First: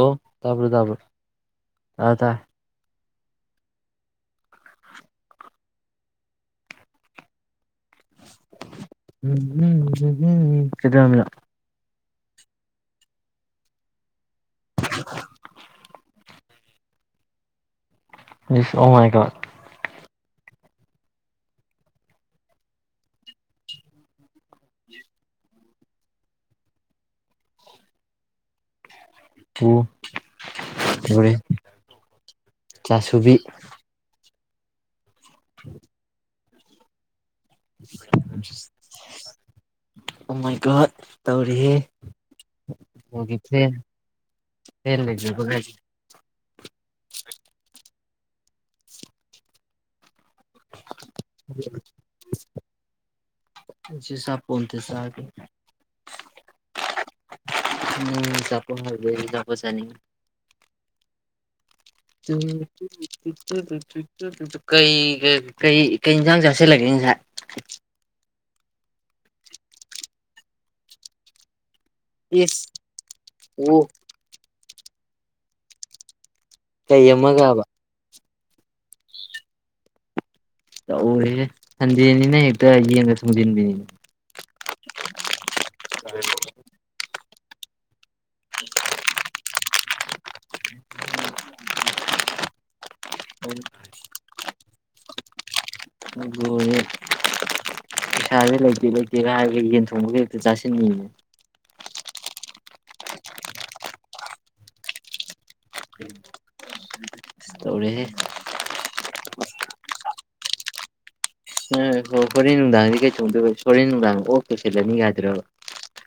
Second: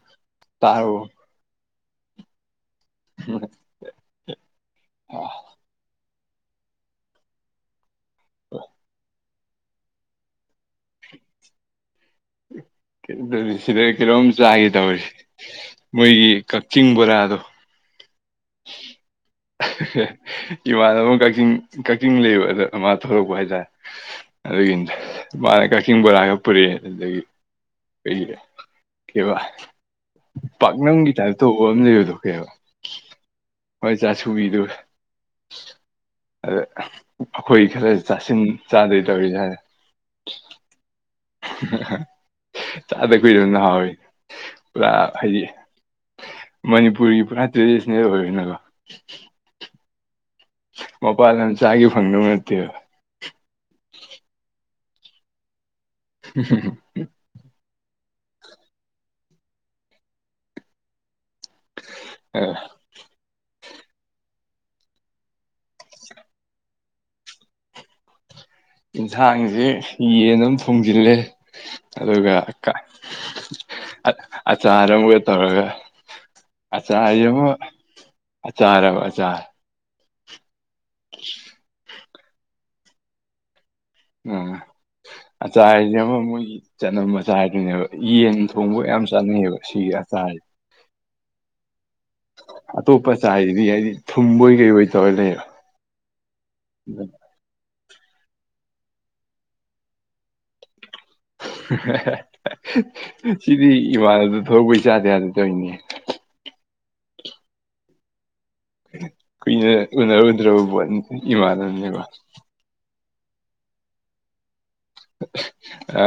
ꯑꯣ ꯇꯥꯕ꯭ꯔꯣ ꯇꯥꯕ꯭ꯔꯣ ꯇꯥꯔꯕꯣ ꯑꯗꯇꯥꯏ [unintelligible] ꯑ ꯎꯝ ꯍꯨꯝ ꯍꯨꯝ ꯍꯨꯝ ꯀꯩꯗꯧꯔꯝꯃꯤꯅꯣ [inaudible] ꯁꯤꯗꯩꯩ ꯀꯔꯣꯝ ꯆꯥꯒꯦ ꯇꯧꯔꯤ ꯃꯣꯏꯒꯤ ꯀꯛꯆꯤꯡꯕꯣꯔꯗꯣ ꯑꯁ ꯑꯣꯃꯥꯏꯒꯣꯠ ꯏꯃꯥꯟꯅꯕ ꯑꯃ ꯀꯛꯆꯤꯡ ꯀꯛꯆꯤꯡ ꯂꯩꯕ ꯑꯗꯨ ꯃꯥ ꯊꯣꯛꯂꯛꯄꯥ ꯍꯥꯏꯇꯥꯔꯦ ꯑꯗꯨꯒꯤꯅꯤꯗ ꯃꯥꯅ ꯀꯛꯆꯤꯡ ꯕꯣꯔꯥ ꯉꯥꯛ ꯄꯨꯔꯛꯑꯦ ꯑꯗꯨꯗꯒꯤ ꯑꯗꯨꯒꯤꯅꯦ ꯀꯦꯕ ꯎ ꯄꯥꯛꯅꯝꯒꯤ ꯂꯣꯏꯔꯦ ꯇꯥꯏꯞꯇꯧꯕ ꯑꯃ ꯂꯩꯕꯗꯣ ꯀꯦꯕ ꯆꯥꯁꯨꯕꯤ ꯍꯣꯏ ꯆ ꯁꯨꯕꯤꯗ ꯑꯗ ꯑꯩꯈꯣꯏ ꯈꯔ ꯆꯥꯁꯤꯟ ꯆꯥꯗꯣꯏ ꯇꯧꯔꯤ ꯍꯥꯏꯔꯦ ꯑꯣ ꯃꯥꯏ ꯒꯣꯠ ꯇꯧꯔꯦꯍꯦ [unintelligible] ꯆꯥꯗ ꯕꯣꯜꯒꯤ ꯀꯨꯏꯔꯅꯤꯅ ꯐꯦꯟ ꯍꯥꯎꯋꯤ ꯄꯨꯔꯥ ꯐꯦꯟ ꯍꯥꯏꯗꯤ ꯂꯩꯖꯕꯒꯥꯏꯁꯦ ꯃꯅꯤꯄꯨꯔꯒꯤ ꯄꯨꯔꯥ ꯇ꯭ꯔꯦꯗꯤꯁꯅꯦꯜ ꯑꯣꯏꯔꯦꯅꯀꯣ ꯃꯄꯥꯟꯗ ꯆꯥꯒꯦ ꯐꯪꯗꯧ ꯅꯠꯇꯦꯕ ꯇꯆꯥꯒꯦ [unintelligible] ꯎꯝ [inaudible] ꯆꯥꯅꯤꯡꯉꯤ ꯑ ꯎꯝ ꯇꯨꯇꯨꯇꯨꯇꯨꯇꯨꯇꯨ ꯀꯩꯒ ꯀꯩ ꯀꯩ ꯏꯟꯖꯥꯡ ꯆꯥꯁꯤꯜꯂꯒꯦ ꯉꯁꯥꯏ ꯏꯟꯁꯥꯡꯖꯤ ꯌꯦꯟ ꯑꯝ ꯊꯣꯡꯖꯤꯜꯂꯦ ꯑꯗꯨꯒ ꯏꯁ ꯑꯣ ꯆꯔ ꯂꯧꯒꯦ ꯇꯧꯔꯒ ꯑꯆꯥ ꯀꯩ ꯍꯥꯏ ꯑꯃꯒꯕ ꯑꯆꯥꯔꯕ ꯑꯆꯥꯆꯥ ꯇꯧꯔꯦ ꯍꯦ ꯍꯟ ꯇꯦꯟ ꯅꯤꯅꯥ ꯍꯦꯛꯇꯥ ꯌꯦꯟꯒꯥ ꯊꯣꯡꯖꯤꯟꯕꯤꯅꯤ ꯎꯝ ꯑꯆꯥ ꯑꯖꯤ ꯑꯃ ꯃꯣꯏꯒꯤ ꯆꯠꯅꯝ ꯑꯆꯥꯗꯨꯅꯦꯕ ꯌꯦꯟ ꯊꯣꯡꯕ ꯌꯥꯝ ꯆꯥꯅꯩꯌꯦꯕ ꯁꯤꯒꯤ ꯑꯆꯥꯔꯖꯦ ꯑꯇꯣꯞꯄ ꯆꯥꯏꯗꯤ ꯍꯥꯏꯗꯤ ꯊꯨꯝꯕꯣꯏ ꯀꯩ ꯍꯣꯏ ꯇꯧꯔ ꯂꯩꯕ ꯂꯣꯏꯔꯦ ꯄꯩꯁꯥꯁꯦ ꯂꯩꯇꯦ ꯂꯩꯇꯦꯒ ꯍꯥꯏꯔꯒ ꯌꯦꯟ ꯊꯣꯡꯕꯒꯤ ꯍꯦꯛꯇ ꯆꯥꯁꯤꯟꯉꯅꯦ [unintelligible] ꯁꯤꯗꯤ ꯏꯃꯥꯅꯕꯗꯣ ꯊꯣꯛꯂꯛꯄꯩ ꯆꯥꯗ ꯌꯥꯗ ꯇꯩꯅꯤꯅꯦ ꯇꯧꯔꯦꯍꯦ ꯀꯨꯏꯅ ꯎꯅꯔꯨꯗ꯭ꯔꯕ ꯄꯣꯠꯅꯤ ꯑꯥ ꯏꯃꯥꯟꯅꯕꯅꯦꯕ ꯍꯥꯑꯣꯔꯦꯟꯅꯨꯗꯥꯡ ꯀꯩ ꯍꯥꯎꯔꯦꯟ ꯅꯨꯪꯗꯥꯡ ꯑꯣ ꯁꯦꯗꯥ ꯃꯤ ꯉꯥꯏꯗꯣꯏꯔꯕ ꯑ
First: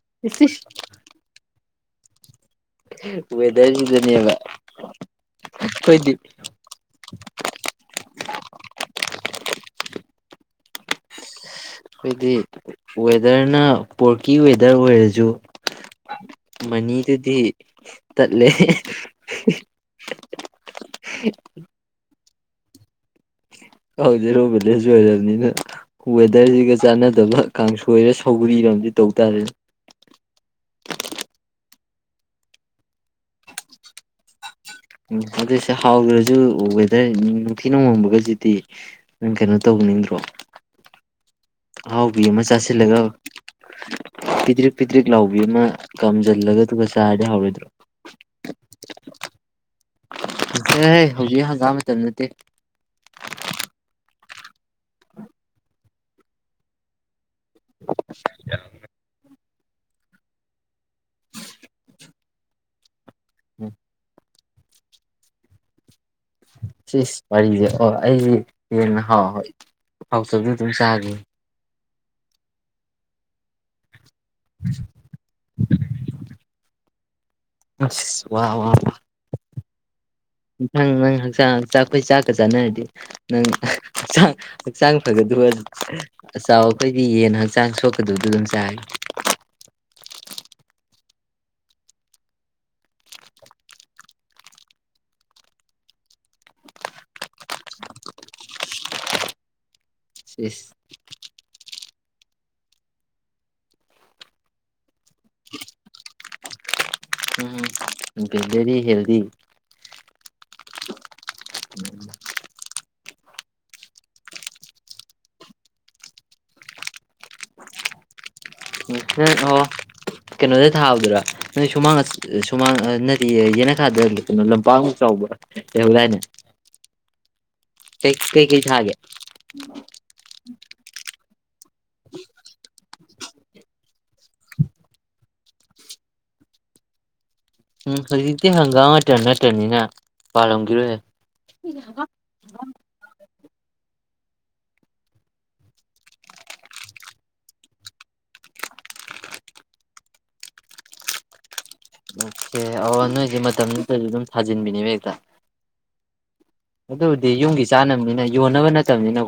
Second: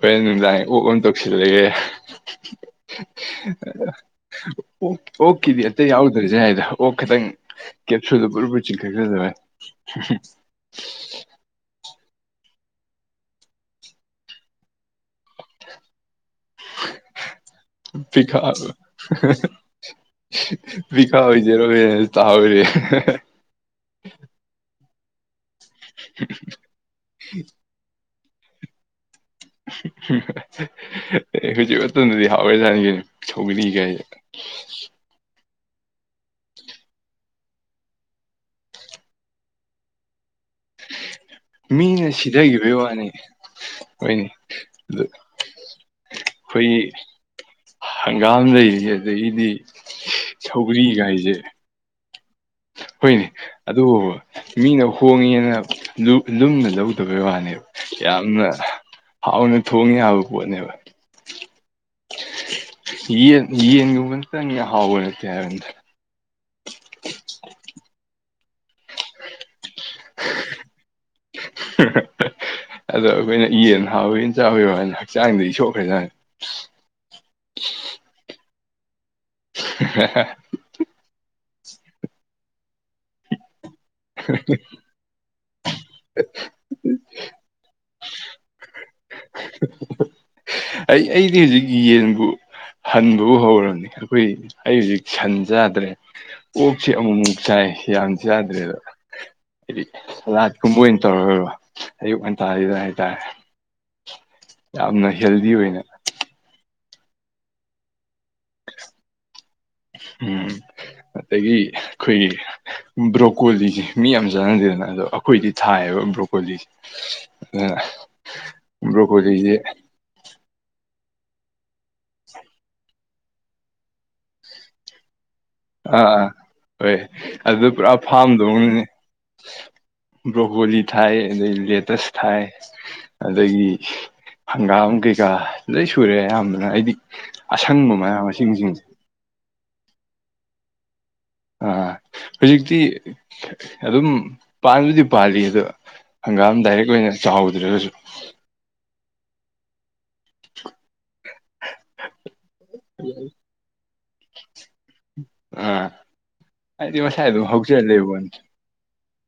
ꯍꯣꯔꯦꯟ ꯅꯨꯡꯗꯥꯡ ꯑꯣꯛ ꯑꯃ ꯇꯧꯁꯤꯜꯂꯒꯦ ꯋꯦꯗꯔꯁꯤꯗꯅꯦꯕ ꯑꯣꯈꯤꯗꯤ ꯑꯇꯩ ꯑꯩꯈꯣꯏꯗꯤ ꯌꯥꯎꯗ ꯔꯖꯗ ꯈꯤꯇꯪ ꯀꯦꯞꯁꯨꯗ ꯄꯨꯔꯄ ꯆꯤꯡꯈꯠꯈꯖꯔꯦ ꯑꯩꯈꯣꯏꯗꯤ ꯋꯦꯗꯔꯅ ꯄꯣꯔꯀꯤ ꯋꯦꯗꯔ ꯑꯣꯏꯔꯁꯨ ꯃꯅꯤꯗꯨꯗꯤ ꯐꯤꯈꯥ ꯇꯠꯂꯦ ꯑꯣꯏ ꯐꯤꯈꯥ ꯑꯣꯏꯣꯏꯖꯔꯣ ꯇ ꯍꯔꯤ ꯍꯧꯗꯤ ꯔꯣꯕꯂꯦꯁꯨꯔꯅꯤꯅ ꯋꯦꯗꯔꯁꯤꯒ ꯆꯥꯟꯅꯗꯕ ꯀꯥꯡꯁꯣꯏꯔꯁꯨ ꯍꯧꯧꯔꯤ ꯔ ꯍꯖꯤ ꯋꯥ ꯑꯗꯨꯗꯗꯤ ꯍꯥꯎꯔ ꯆꯥꯅꯤꯒꯤꯅꯤ ꯊꯧꯕꯤꯅꯤ ꯀꯩꯁꯦ ꯎꯝ ꯑꯗꯨꯁꯦ ꯍꯥꯎꯗ꯭ꯔꯁꯨ ꯋꯦꯗꯔ ꯅꯨꯡꯊꯤꯅ ꯍꯣꯟꯕꯒꯁꯤꯗꯤ ꯅꯪ ꯀꯩꯅꯣ ꯇꯧꯅꯤꯡꯗ꯭ꯔꯣ ꯃꯤꯅ ꯑꯍꯥꯎꯕꯤ ꯑꯃ ꯁꯤꯊꯈꯤꯕꯒꯤ ꯆꯥꯁꯤꯜꯂꯒ ꯋꯥꯅꯤ ꯍꯣꯏꯅꯦ ꯄꯤꯗ꯭ꯔꯤꯛ ꯑꯗꯨ ꯄꯤꯗ꯭ꯔꯤꯛ ꯂꯥꯎꯕꯤ ꯑꯃ ꯀꯥꯝꯖꯤꯜꯂꯒ ꯑꯩꯈꯣꯏꯒꯤ ꯑꯗꯨꯒ ꯆꯥꯔꯗꯤ ꯍꯧꯥꯎꯔꯣꯏꯗ꯭ꯔꯣ ꯍꯪꯒꯥꯝ ꯂꯩꯔꯤ ꯑꯗꯒꯤꯗꯤ ꯑꯥꯁ ꯁꯧꯒ꯭ꯔꯤꯒꯥꯏꯁꯦ ꯍꯧꯖꯤꯛ ꯍꯪꯒꯥꯝ ꯃꯇꯝꯗ ꯇ ꯍꯣꯏꯅꯦ ꯑꯗꯨꯕꯨ ꯃꯤꯅ ꯍꯣꯡꯉꯦꯅ ꯂꯨꯝꯅ ꯂꯧꯗꯕꯩ ꯋꯥꯅꯦ ꯌꯥꯝꯅ ꯍꯥꯎꯅ ꯊꯣꯡꯉꯦ ꯌꯥꯕ ꯄꯣꯠꯅꯦꯕ ꯏ ꯏ ꯌꯕ ꯆꯅꯤ ꯍꯥꯎꯕꯠꯇꯦ ꯌꯥꯔ ꯁꯤꯁ ꯋꯥꯔꯤꯁꯦ ꯑꯣ ꯑꯩꯁꯤꯦ ꯍꯦꯟꯅ ꯍꯥꯎ ꯍ ꯍꯥꯎꯆꯕꯗꯤ ꯑꯗꯨꯝ ꯆꯥꯈꯤ ꯑꯗꯣ ꯑꯩꯈꯣꯏꯅ ꯌꯦꯟ ꯍꯥꯎꯋꯅꯤ ꯆꯥꯕꯤꯔꯣ ꯍꯥꯏꯅ ꯍꯛꯆꯥꯡꯗ ꯏꯁꯣꯛꯈ꯭ꯔꯖ ꯑꯏ ꯋꯥ ꯋꯥ ꯋꯥ ꯍ ꯊꯪ ꯅꯪ ꯍꯛꯆꯥꯡ ꯆꯥꯛ ꯑꯩꯈꯣꯏ ꯆꯥꯛꯀꯁꯤ ꯖꯅꯥ ꯍꯥꯏꯗꯤ ꯅꯪ ꯍꯛꯆꯥꯡ ꯍꯛꯆꯥꯡ ꯐꯒꯗ꯭ꯔꯣ ꯑꯆ ꯑꯩꯈꯣꯏꯗꯤ ꯌꯦꯟ ꯍꯛꯆꯥꯡ ꯁꯣꯛꯀꯗꯕꯗ ꯑꯗꯨꯝ ꯆꯥ [unintelligible] ꯑꯩ ꯑꯩꯗꯤ ꯍꯧꯖꯤꯛ ꯌꯦꯟꯕꯨ ꯍꯟꯕꯕꯨ ꯍꯧꯔꯕꯅꯤ ꯑꯩꯈꯣꯏ ꯑꯩ ꯍꯧꯖꯤꯛ ꯁꯟ ꯆꯥꯗ꯭ꯔꯦ ꯑꯣꯛꯁꯤ ꯑꯃꯨꯛꯃꯨꯛ ꯆꯥꯏ ꯌꯥꯝ ꯆꯥꯗ꯭ꯔꯦꯗꯣ ꯍꯥꯏꯗꯤ ꯁꯤꯁ ꯑꯥꯠꯀꯨꯝꯕ ꯑꯣꯏꯅ ꯇꯧꯔꯣꯏꯔ ꯑꯨ ꯉꯥꯇꯥꯁꯤꯗ ꯍꯥꯏꯇꯥꯔ ꯌꯥꯝꯝ ꯅ ꯍꯦꯜꯗꯤ ꯑꯣꯏꯅꯅ ꯎꯝ ꯕꯦꯂꯦꯔꯤ ꯍꯦꯜꯔꯤ ꯎꯝ ꯑꯗꯒꯤ ꯑꯈꯣꯏꯒꯤ ꯕ꯭ꯔꯣꯀꯣꯂꯤꯁꯦ ꯃꯤ ꯌꯥꯝ ꯆꯥꯟꯅꯗꯦꯗꯅ ꯑꯗꯣ ꯑꯩꯈꯣꯏꯗꯤ ꯊꯥꯏꯌꯦꯕ ꯕ꯭ꯔꯣꯀꯣꯂꯤꯁꯦ ꯑꯗꯨꯅ ꯕ꯭ꯔꯣꯀꯣꯂꯤꯁꯦ ꯑꯣ ꯀꯩꯅꯣ ꯊꯥꯕꯗꯔꯥ ꯅꯣꯏ ꯁꯨꯃꯥꯡ ꯁꯨꯃꯥꯡ ꯅꯗꯤ ꯌꯦꯅꯊꯥꯗ ꯀꯩꯅꯣ ꯂꯝꯄꯥꯛꯃꯨꯛ ꯆꯥꯎꯕ꯭ꯔꯥ꯫ ꯑꯥ ꯑꯥ ꯍꯣꯏ ꯑꯗꯨ ꯄꯨꯔꯥ ꯀꯩ ꯀꯩꯀꯩ ꯐꯥꯝꯗꯧꯅꯅꯦ ꯊꯥꯒꯦ ꯕ꯭ꯔꯣꯀꯣꯂꯤ ꯊꯥꯌꯦ ꯑꯗꯩ ꯂꯦꯇꯁ ꯊꯥꯏ ꯑꯗꯒꯤ ꯍꯪꯒꯥꯝ ꯀꯩꯀꯥ ꯂꯣꯏ ꯁꯨꯔꯦ ꯑꯌꯥꯝꯕꯅ ꯍꯥꯏꯗꯤ ꯍꯧꯖꯥꯛꯇꯤ ꯍꯪꯒꯥꯝ ꯃꯇꯝ ꯅꯠ ꯇꯅꯤꯅ ꯄꯥꯜꯂꯝꯈꯤꯔꯣꯏꯍꯦ꯫ ꯑꯥ ꯍꯧꯖꯤꯛꯇꯤ ꯑꯗꯨꯝ ꯄꯥꯟꯕꯗꯤ ꯄꯥꯜꯂꯤ ꯑꯗꯣ ꯍꯪꯒꯥꯝ ꯗꯥꯏꯔꯦꯛ ꯑꯣꯏꯅ ꯆꯥꯎꯍꯧꯗ꯭ꯔꯦ ꯍꯧꯖꯤꯛ꯫ [unintelligible] ꯎꯝ꯫ ꯑꯦ ꯑꯋꯣ ꯅꯣꯏꯗꯤ ꯃꯇꯝꯗꯨꯗꯗꯤ ꯑꯗꯨꯝ ꯊꯖꯤꯟꯕꯤꯅꯦꯕ ꯍꯦꯛꯇ ꯫ ꯑꯥ꯫ ꯍꯥꯏꯗꯤ ꯃꯁꯥꯏ ꯑꯗꯨꯕꯨꯗꯤ ꯑꯗꯨꯝ ꯌꯨꯝꯒꯤ ꯍꯧꯖꯔ ꯆꯥꯅꯕꯅꯤꯅ ꯂꯩꯕꯋꯥꯅꯤ ꯌꯣꯟꯅꯕ ꯅꯠꯇꯕꯅꯤꯅ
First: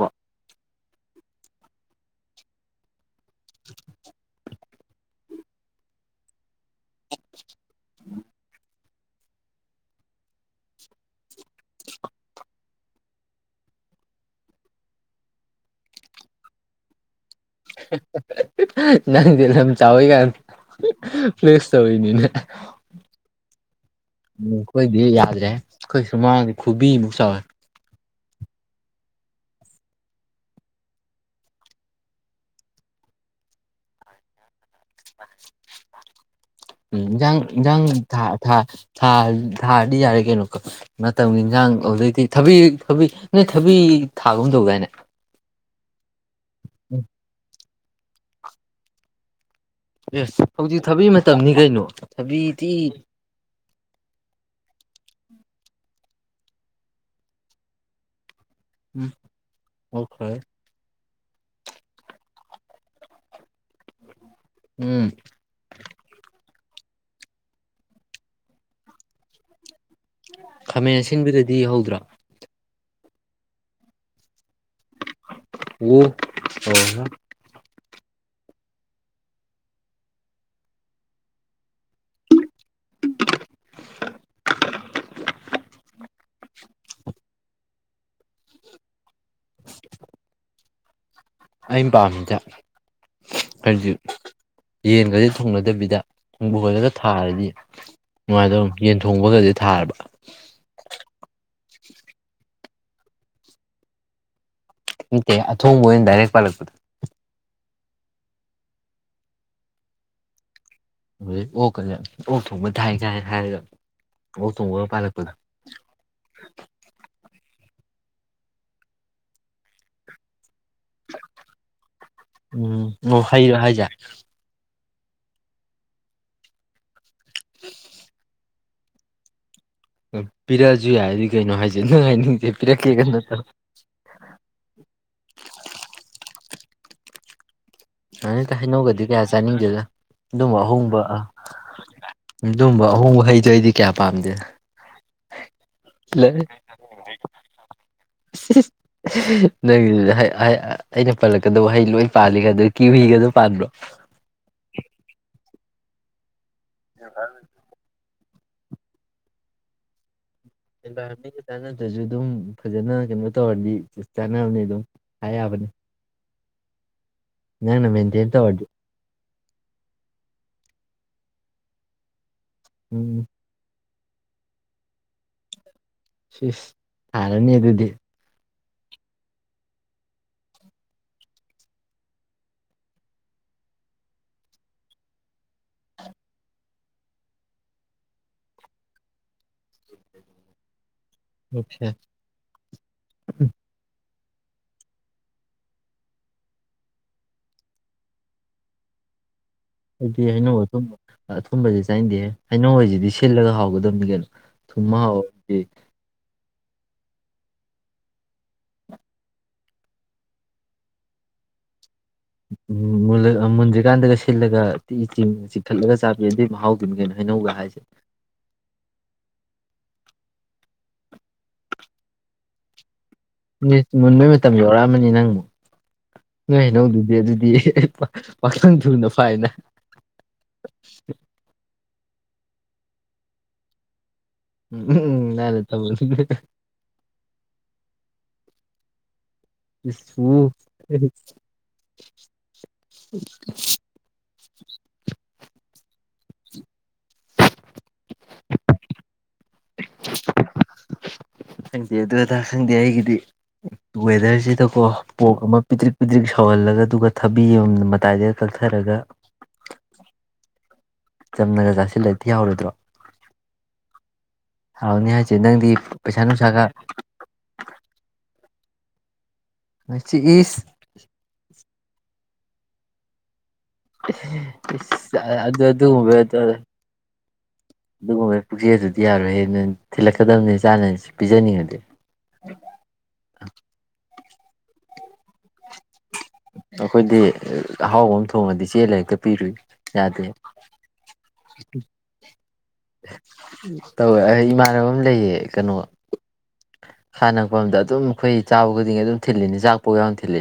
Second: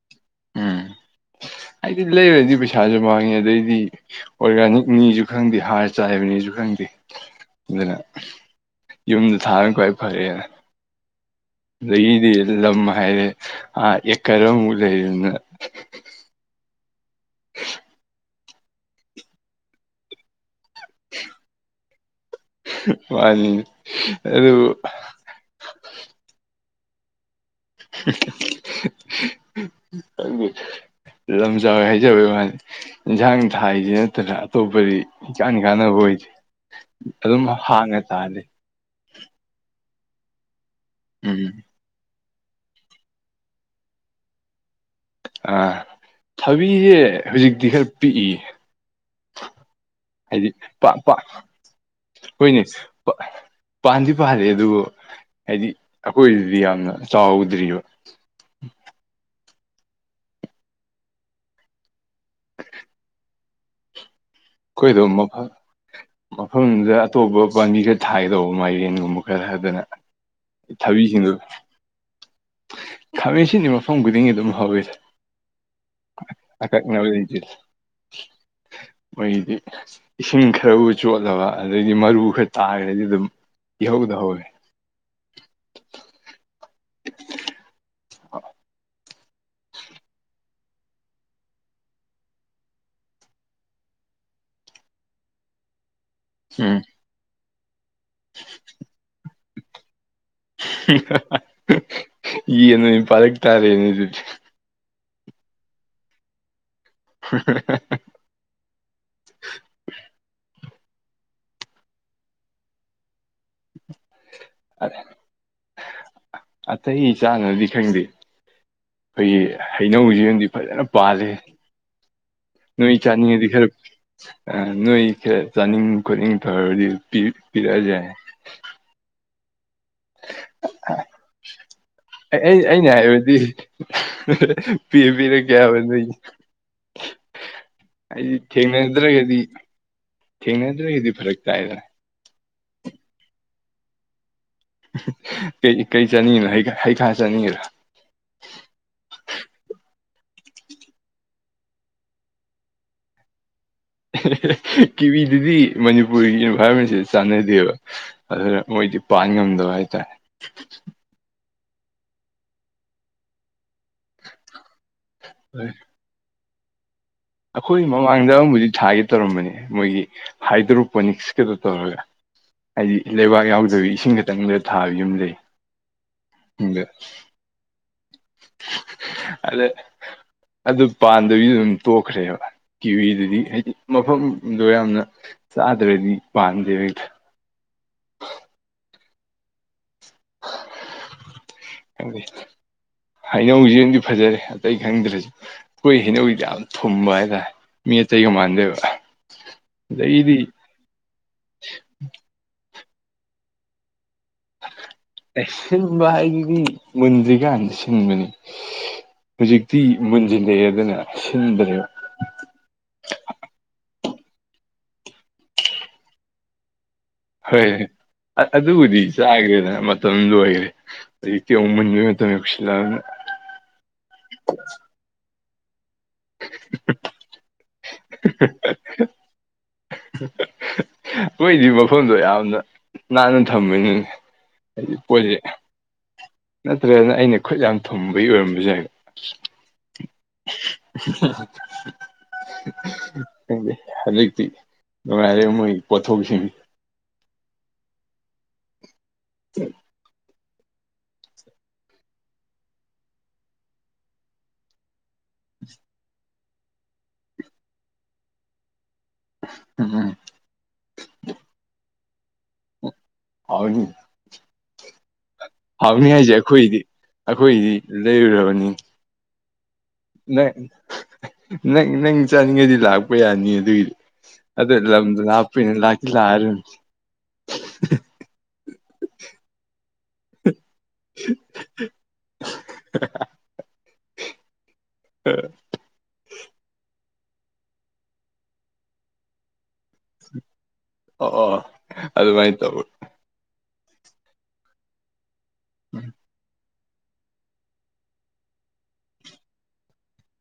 ꯑꯩꯗꯤ ꯂꯩꯔꯗꯤ ꯄꯩꯁꯥꯥꯖꯨ ꯃꯥꯡꯉꯦ ꯑꯗꯩꯗꯤ ꯑꯣꯔꯒꯥꯅꯤꯛꯅꯤꯁꯨ ꯈꯪꯗꯦ ꯍꯥꯔ ꯆꯥꯏꯕꯅꯤꯁꯨ ꯈꯪꯗꯦ ꯑꯗꯨꯅ ꯌꯨꯝꯗ ꯊꯥꯕꯅ ꯈ꯭ꯋꯥꯏ ꯐꯔꯑꯦꯅ ꯑꯗꯒꯤꯗꯤ ꯂꯝ ꯍꯥꯏꯔꯦ ꯑ ꯑꯦꯀꯔꯃꯨꯛ ꯂꯩꯔꯤꯅꯤꯅ꯫ ꯅꯪꯗꯤ ꯂꯝ ꯆꯥꯎꯏ ꯀꯥꯏꯅ ꯐ꯭ꯂꯦꯛꯁ ꯇꯧꯔꯤꯅꯤꯅꯦ ꯋꯥꯅꯤ ꯑꯗꯨ ꯑꯈꯣꯏꯗꯤ ꯌꯥꯗ꯭ꯔꯦ ꯑꯩꯈꯣꯏ ꯁꯨꯃꯥꯡ ꯈꯨꯨꯕꯤ ꯃꯨꯛ ꯆꯥꯎꯋꯦ ꯑꯗꯨ ꯂꯝꯆꯥꯎ ꯍꯥꯏꯖꯕꯩ ꯋꯥꯅꯤ ꯏꯟꯁꯥꯡ ꯊꯥꯏꯁꯤ ꯅꯠꯇꯅ ꯑꯇꯣꯞꯄꯗꯤ ꯏꯀꯥꯟ ꯀꯥꯟꯅꯕ ꯑꯣꯏꯗꯦ ꯎꯝ ꯏꯟꯖꯥꯡ ꯑꯗꯨꯝ ꯏꯟꯖꯥꯡ ꯍꯥꯡꯉ ꯊꯥ ꯇꯥꯜꯂꯤ ꯊꯥ ꯊꯥ ꯊꯥꯔ ꯗꯤꯌꯥꯔꯦ ꯀꯩꯅꯣ ꯀꯛ ꯃꯇꯝꯒꯤ ꯎꯝ ꯏꯟꯖꯥꯡ ꯑꯗꯨꯗꯩꯗꯤ ꯊꯕꯤ ꯊꯕꯤ ꯅꯣꯏ ꯊꯕꯤ ꯊꯥꯒꯨꯝ ꯇꯧꯗꯥꯏꯅꯦ ꯑ ꯊꯕꯤꯁꯦ ꯎꯝ ꯍꯧꯖꯤꯛꯇꯤ ꯈꯔ ꯄꯤꯛꯏꯌꯦ ꯑꯦ ꯍꯥꯏꯗꯤ ꯍꯧꯖꯤꯛ ꯄꯥꯛ ꯊꯕꯤ ꯄꯥꯛ ꯃꯇꯝꯅꯤ ꯀꯩꯅꯣ ꯍꯣꯏꯅꯦ ꯊꯕꯤꯗꯤ ꯄꯥꯟꯗꯤ ꯄꯥꯜꯂꯤ ꯑꯗꯨꯕꯨ ꯍꯥꯏꯗꯤ ꯑꯩꯈꯣꯏꯗꯗꯤ ꯌꯥꯝꯅ ꯆꯥꯎꯗ꯭ꯔꯤꯌꯦꯕꯥ ꯎꯝ ꯑꯣꯈꯦ ꯎꯝ ꯈꯣꯏꯗꯣ ꯃꯐꯝ ꯃꯐꯝꯗꯨꯗ ꯑꯇꯣꯞꯄ ꯄꯥꯝꯕꯤ ꯈꯔ ꯊꯥꯒꯗꯧꯕ ꯃꯥꯏꯔꯟꯒꯨꯝꯕ ꯈꯔ ꯍꯥꯏꯗꯅ ꯈꯥꯃꯦꯟ ꯑꯁꯤꯟꯕꯗꯗꯤ ꯏꯍꯧꯗ꯭ꯔꯥ ꯈꯥꯃꯦꯟ ꯑꯁꯤꯟꯁꯤ ꯃꯐꯝ ꯈꯨꯗꯤꯡꯒꯤ ꯑꯗꯨꯝ ꯍꯧꯢꯗ ꯎꯝ ꯎꯃ ꯍꯨꯝ [inaudible] ꯃꯣꯏꯗꯤ ꯏꯁꯤꯡ ꯈꯔꯕꯨ ꯆꯣꯠꯂꯕ ꯑꯗꯩꯗꯤ ꯃꯔꯨ ꯈꯔ ꯇꯥꯈ꯭ꯔꯗꯤ ꯑꯗꯨꯝ ꯏꯍꯧꯗ ꯍꯧꯔꯦ [unintelligible] [unintelligible] ꯑꯩꯅ ꯄꯥꯝꯃꯤꯗ ꯍꯧꯁꯨ ꯌꯦꯟꯒꯖꯦ ꯊꯣꯡꯅꯗꯕꯤꯗ ꯍꯣꯡꯕꯨ ꯎꯝ [unintelligible] ꯊꯥꯔꯗꯤ ꯅꯨꯡꯉꯥꯏꯇꯔꯣ ꯌꯦꯟ ꯊꯣꯡꯕꯒꯗꯤ ꯊꯥꯔꯕ ꯌꯦꯟꯅꯒ ꯄꯥꯏꯔꯛ ꯇꯥꯔꯦꯅꯤ ꯑꯗꯨꯗꯤ ꯅꯥꯠꯇꯦ ꯑꯊꯣꯡꯕ ꯑꯣꯏꯅ ꯗꯥꯏꯔꯦꯛ ꯄꯥꯂꯛꯄꯗ [inaudible] [unintelligible] ꯑꯣꯛ ꯊꯣꯡꯕ ꯊꯥꯏ ꯊꯥꯏ ꯍꯥꯏꯔꯒ ꯑꯣꯛ ꯊꯣꯡꯕꯒ ꯄꯥꯜꯂꯛꯄꯗꯣ ꯑꯇꯩ ꯆꯥꯅꯗꯤ ꯈꯪꯗꯦ ꯑꯩ ꯍꯩꯅꯧꯁꯤ [unintelligible] ꯐꯖꯅ ꯄꯥꯜꯂꯤ ꯅꯣꯏ ꯎꯝ ꯑꯣ ꯆꯥꯅꯤꯡꯉꯗꯤ ꯍꯩꯔꯣ ꯈꯔ ꯍꯥꯏꯁꯦ ꯑ ꯅꯣꯏ ꯆꯥ ꯆꯥꯅꯤꯡ ꯈꯣꯠꯅꯤꯡ ꯇꯩꯔꯗꯤ ꯄꯤ ꯄꯤꯔꯛꯑꯖꯨ ꯌꯥꯏ ꯄꯤꯔꯛꯑꯁꯨ ꯌꯥꯏꯗꯤ ꯀꯩꯅꯣ ꯍꯥꯏꯁꯦ ꯅꯪ ꯑꯩ ꯍꯥꯏꯅꯤꯡꯁꯦ ꯑꯩ ꯑꯩꯅ ꯄꯤꯔꯛꯀꯦꯒ ꯍꯥꯏꯕꯗꯤ ꯄꯤ ꯄꯤꯔꯛꯀꯦ ꯍꯥꯏꯕꯅꯤ ꯑꯩꯗꯤ ꯅꯠꯇ ꯍꯩꯅꯧꯒꯗꯤ ꯀꯌꯥ ꯊꯦꯡꯅꯗ꯭ꯔꯒꯗꯤ ꯆꯥꯅꯤꯡꯗꯦꯗ ꯑꯗꯨꯝꯕ ꯑꯍꯣꯡꯕ ꯊꯦꯡꯅꯗ꯭ꯔꯒꯗꯤ ꯐꯔꯛ ꯇꯥꯏꯗꯅ ꯑꯗꯨꯝꯕ ꯑꯍꯣꯡꯕ ꯍꯩꯗꯣ ꯑꯩꯗꯤ ꯀꯌꯥ ꯄꯥꯝꯗꯦ ꯀꯔꯤ ꯀꯔꯤ ꯆꯠꯅꯤꯡꯉꯤꯅꯣ ꯍꯩꯈꯥ ꯍꯩꯈꯥ ꯆꯠꯅꯤꯡꯉꯤꯔꯣ ꯏꯁ ꯏꯁ ꯅꯪ ꯑꯩ ꯑꯩ ꯑꯩꯅ ꯄꯜꯂꯛꯀꯗꯕ ꯍꯩ ꯂꯣꯏ ꯄꯥꯜꯂꯤ ꯀꯗꯨꯗꯤ ꯀꯤꯋꯤ ꯒꯥꯏꯗꯣ ꯄꯥꯟꯕ꯭ꯔꯣ ꯏꯍꯤ ꯏꯍꯤ ꯀꯤꯋꯤꯗꯨꯗꯤ ꯃꯅꯤꯄꯨꯔꯒꯤꯅꯦꯕ ꯐꯔꯃꯤꯁꯤ ꯆꯥꯟꯅꯗꯦꯕ ꯑꯗꯨꯗ ꯃꯣꯏꯗꯤ ꯄꯥꯟ ꯉꯝꯗꯕ ꯍꯥꯏꯇꯥꯔꯦ ꯆꯥꯟꯅꯗꯁꯨ ꯑꯗꯨꯝ ꯐꯖꯅ ꯀꯩꯅꯣ ꯇꯧꯔꯗꯤ ꯆꯥꯟꯅꯕꯅꯤ ꯑꯗꯨꯝ ꯍꯥꯏ ꯌꯥꯕꯅꯤ ꯑꯩꯈꯣꯏ ꯅꯪꯅ ꯃꯃꯥꯡꯗ ꯃꯦꯟꯇꯦꯟ ꯇꯧꯔꯗꯤ ꯑꯃꯕꯨꯗꯤ ꯊꯥꯒꯦ ꯇꯧꯔꯝꯕꯅꯤ ꯃꯣꯏꯒꯤ ꯍꯥꯏꯗ꯭ꯔꯣꯄꯣꯅꯤꯛꯁꯀꯗꯣ ꯇꯧꯔꯒ ꯍꯥꯏꯗꯤ ꯎꯝ ꯂꯩꯕꯥꯛ ꯌꯥꯎꯗꯕꯤ ꯏꯁꯤꯡ ꯈꯛꯇꯪ ꯊꯥꯕ ꯌꯨꯝ ꯂꯩꯩ ꯁꯤꯁ ꯐꯥꯔꯅꯤ ꯑꯗꯨꯗꯤ ꯑꯗ ꯑꯗꯨ ꯄꯥꯟꯗꯕꯤ ꯑꯗꯨꯝ ꯇꯣꯛꯈ꯭ꯔꯦꯕ ꯀꯤꯋꯤꯗꯨꯗꯤ ꯍꯥꯏꯗꯤ ꯃꯐꯝꯗꯣ ꯌꯥꯝꯅ ꯆꯥꯗꯔꯥꯗꯤ ꯄꯥꯟꯗꯦ ꯍꯥ ꯑꯣꯀꯦ [inaudible] ꯈꯪꯗꯦ ꯍꯩꯅꯧ ꯁꯤꯝꯗꯤ ꯐꯖꯔꯦ ꯑꯇꯩ ꯈꯪꯗ꯭ꯔꯁꯨ ꯑꯩꯈꯣꯏ ꯍꯩꯅꯧꯗꯤ ꯌꯥꯝ ꯊꯨꯝꯕ ꯍꯥꯏꯇꯥꯔꯦ ꯃꯤ ꯑꯇꯩꯒ ꯃꯥꯟꯗꯦꯕ ꯍꯥꯏꯗꯤ ꯑꯗꯒꯤꯗꯤ ꯍꯩꯅꯧ ꯑꯊꯕ ꯑꯊꯨꯝꯕꯕꯁꯤ ꯆꯥꯏꯅꯤꯡꯗꯦ ꯍꯩꯅꯧꯁꯤꯗꯤ ꯗꯤ ꯁꯤꯜꯂꯒ ꯍꯥꯎꯒꯗꯕꯅꯤ ꯀꯩꯅꯣ ꯊꯨꯝꯃ ꯍꯥꯎꯕꯗꯤ ꯑꯁꯤꯟꯕ ꯍꯥꯏꯗꯤ [inaudible] ꯃꯨꯟꯗ꯭ꯔꯤꯀꯥꯟꯗ ꯁꯤꯟꯕꯅꯤ ꯍꯧꯖꯤꯛꯇꯤ ꯃꯨꯟꯁꯤꯜꯂꯛꯑꯦꯗꯅ ꯁꯤꯟꯕꯂꯦ ꯎꯜ ꯃꯨꯟꯗ꯭ꯔꯤꯀꯥꯟꯗꯒ ꯁꯤꯜꯂꯒꯤ ꯆ ꯆꯤꯡꯈꯠꯂꯒ ꯆꯥꯕꯤ ꯑꯗꯨꯏ ꯃꯍꯥꯎ ꯍꯣꯏ ꯑꯗꯨꯕꯨꯗꯤ ꯆꯥꯈ꯭ꯔꯦꯗ ꯃꯇꯝꯗꯨ ꯑꯣꯏꯈꯔꯦ ꯍꯧꯛꯇꯤ ꯑꯃꯟꯒꯤ ꯃꯇꯝ ꯌꯁꯤꯜꯂ ꯃꯨꯟꯕꯩ ꯃꯇꯝ ꯌꯧꯔꯛꯑꯃꯅꯤ ꯅꯪꯕꯨꯛ ꯅ ꯅꯧꯗꯨꯗꯤ ꯑꯗꯨꯗꯤ ꯄꯥꯈꯪ ꯊꯨꯅ ꯐꯥꯏꯅ ꯇꯨꯃꯁ [inaudible] ꯑꯩꯈꯣꯏꯗꯤ ꯃꯈꯣꯟꯗꯣ ꯌꯥꯝꯅ ꯅꯥꯟꯅ ꯊꯝꯝꯕꯅꯤ ꯎꯝ ꯅꯥꯟꯅꯥ ꯇꯧ ꯅꯠꯇ꯭ꯔꯅ ꯑꯩꯅ ꯈꯨꯠ ꯌꯥꯝ ꯊꯨꯝꯕꯒꯤ ꯑꯣꯏꯔꯝꯕꯁꯨ ꯌꯥꯏꯕ ꯎꯝ ꯔꯦ ꯃꯣꯏ ꯄꯊꯣꯛꯁꯤ ꯆ ꯈꯪꯗꯦ ꯑꯗꯨ ꯑꯗꯥ ꯈꯪꯗꯦ ꯑꯩꯒꯤꯗꯤ ꯋꯦꯗꯔꯁꯤꯗꯀꯣ ꯄꯣꯛ ꯑꯃ ꯄꯤꯗ꯭ꯔꯤꯛ ꯄꯤꯗ꯭ꯛ ꯁꯧꯍꯜꯂꯒ ꯑꯗꯨꯒ ꯊꯕꯤ ꯑꯃ ꯃꯇꯥꯏꯗ ꯀꯠꯛꯊꯔꯒ ꯎ ꯆꯝꯅꯒ ꯆꯥꯁꯤꯜꯂꯦ ꯊꯤꯍꯔꯣꯏꯗ꯭ꯔꯣ ꯍꯥꯎꯅꯦ [unintelligible] ꯐꯕꯅꯤ ꯍꯥꯏꯁꯦ ꯑꯩꯈꯣꯏꯗꯤ ꯑꯩꯈꯣꯏꯗꯤ ꯂꯩꯔꯨꯔꯕꯅꯤ꯫ ꯃꯁꯤ ꯅꯪ ꯏꯁ ꯅꯪ ꯅꯪ ꯆꯥꯅꯤꯡꯉꯩꯗꯤ ꯂꯥꯛꯄ ꯌꯥꯅꯤ꯫ ꯑꯗꯨꯒꯤꯗꯤ ꯏꯁ ꯑꯗꯨ ꯏꯁ ꯂꯝꯗꯣ ꯑꯥ ꯑꯗꯨ ꯂꯥꯞꯄꯅꯤꯅ ꯂꯥꯛꯇꯤ ꯑꯗꯨꯒꯨꯝꯕ ꯂꯥꯛꯑꯔꯅꯤ [unintelligible] ꯑꯗꯨꯒꯨꯝꯕ ꯄꯨꯛꯆꯦꯜꯗꯨꯗꯤ ꯌꯥꯔꯣꯏꯍꯦ ꯅꯟ ꯊꯤꯜꯂꯛꯀꯗꯕꯅꯤ ꯆꯥꯅꯁꯨ ꯄꯤꯖꯅꯤꯡꯉꯗꯤ꯫ [unintelligible] ꯑꯩꯈꯣꯏꯗꯤ ꯑꯍꯥꯎꯕ ꯑꯃ ꯊꯣꯡꯉꯗꯤ ꯆꯦ ꯂꯥꯒ ꯍꯦꯛꯇ ꯄꯤꯔꯨꯏ ꯌꯥꯗꯦ꯫ ꯑꯣ ꯑꯗꯨꯃꯥꯏꯅ ꯇꯧꯋꯤ ꯇꯧꯋꯦ ꯑꯩ ꯏꯃꯥꯟꯅꯕ ꯑꯃ ꯂꯩꯌꯦ ꯀꯅꯣ ꯍꯥꯟꯅꯛꯄ ꯑꯗ ꯑꯗꯨꯝ ꯑꯩꯈꯣꯏ ꯆꯥꯕ ꯈꯨꯗꯤꯡꯒꯤ ꯑꯗꯨꯝ ꯊꯤꯜꯂꯤꯅꯤ ꯆꯥꯛꯄꯥꯎ ꯌꯥꯝ ꯊꯤꯜꯂꯤ꯫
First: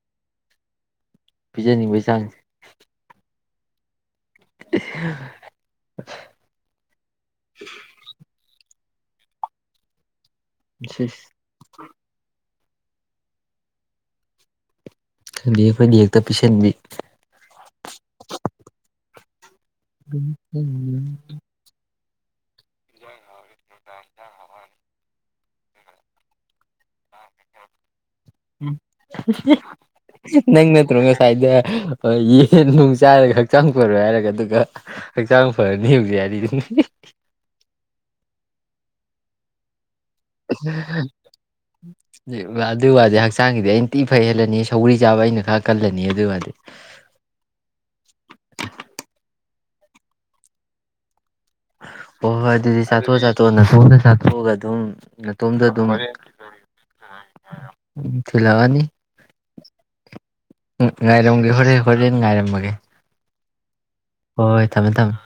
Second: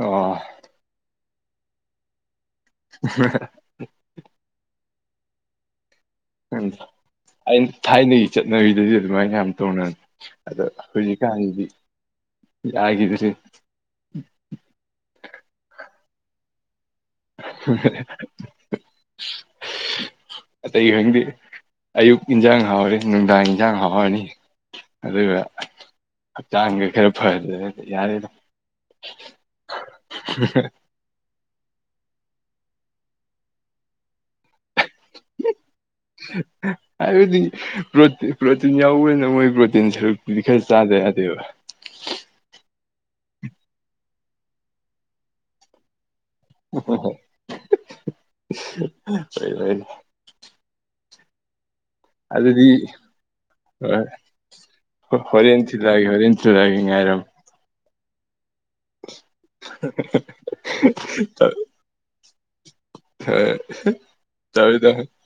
ꯑꯣ ꯄꯤꯖꯅꯤꯡꯕꯩ ꯆꯥꯡ [unintelligible] [unintelligible] ꯎꯝ ꯑꯩ ꯊꯥꯏꯅꯩꯆꯠ ꯅꯣꯏꯗꯗꯤ ꯑꯗꯨꯃꯥꯏꯅ ꯌꯥꯝ ꯇꯧꯅ ꯑꯗꯣ ꯍꯧꯖꯤꯛꯀꯥꯟꯗꯤ [unintelligible] ꯈꯪꯗꯤ ꯑꯩꯈꯣꯏꯗꯤ ꯍꯦꯛꯇ ꯄꯤꯁꯟꯕꯤ꯫ [unintelligible] ꯑꯇꯩ ꯈꯪꯗꯦ ꯎꯝ ꯑꯌꯨꯛ ꯏꯟꯖꯥꯡ ꯍꯥꯎꯔꯦ ꯅꯨꯡꯗꯥꯡ ꯌꯦꯟꯁꯥꯡ ꯍꯥꯎꯔꯅꯤ ꯑꯗꯨꯒ ꯍꯛꯆꯥꯡꯖꯦ ꯈꯔ ꯐꯗ꯭ꯔꯦ ꯌꯥꯔꯦꯗ ꯅꯪ ꯅꯠꯇ꯭ꯔꯣ ꯉꯥꯁꯥꯏꯗꯩꯩ ꯍꯣꯏ ꯌꯦꯟ ꯅꯨꯡ ꯆꯥꯏꯔꯒ ꯍꯛꯆꯥꯡ ꯐꯔꯣꯏ ꯍꯥꯏꯔꯒ ꯑꯗꯨꯒ ꯍꯛꯆꯥꯡ ꯐꯔꯅꯤ ꯍꯨꯖꯤ [unintelligible] ꯍꯥꯏꯕꯗꯤ ꯄ꯭ꯔꯣꯇꯤꯟ ꯄ꯭ꯔꯣꯇꯤꯟ ꯌꯥꯎꯕꯅ ꯃꯣꯏ ꯄ꯭ꯔꯣꯇꯤꯟ ꯁꯨ ꯈꯥ ꯆꯗꯌꯥꯗꯦꯕ ꯑꯗꯨ ꯋꯥꯗꯤ ꯍꯛꯆꯥꯡꯒꯤꯗꯤ ꯑꯩꯅꯇꯤ ꯐꯥ ꯍꯦꯟꯂꯅꯤ ꯁꯧꯔꯤ ꯆꯥꯕ ꯑꯩꯅ ꯈꯔ ꯀꯜꯂꯅꯤ ꯑꯗꯨꯗꯤ ꯍꯣꯏ ꯍꯣꯏ [unintelligible] ꯍꯣꯏ ꯍꯣꯏ ꯑꯗꯨꯗꯤ ꯆꯥꯊꯣꯛ ꯆꯥꯊꯣꯛꯑꯣ ꯅꯥꯇꯣꯝꯗ ꯆꯥꯊꯣꯛꯑꯒ ꯑꯗꯨꯝ ꯍꯣꯔꯦꯟ ꯅꯥꯇꯣꯝꯗ ꯑꯗꯨꯝ ꯊꯤꯜꯂꯛꯑꯒꯦ ꯍꯣꯔꯦꯟ ꯊꯤꯜꯂꯛꯑꯒꯦ ꯉꯥꯏꯔꯝꯃꯣ [inaudible] ꯊꯤꯜꯂꯛꯑꯅꯤ ꯉꯥꯏꯔꯝꯒꯦ ꯍꯣꯔꯦꯟ ꯍꯣꯔꯦꯟ ꯉꯥꯏꯔꯝꯃꯒꯦ ꯍ [unintelligible] ꯍꯣꯏ ꯍꯣꯏ ꯊꯝꯃꯦ ꯊꯝꯃꯦ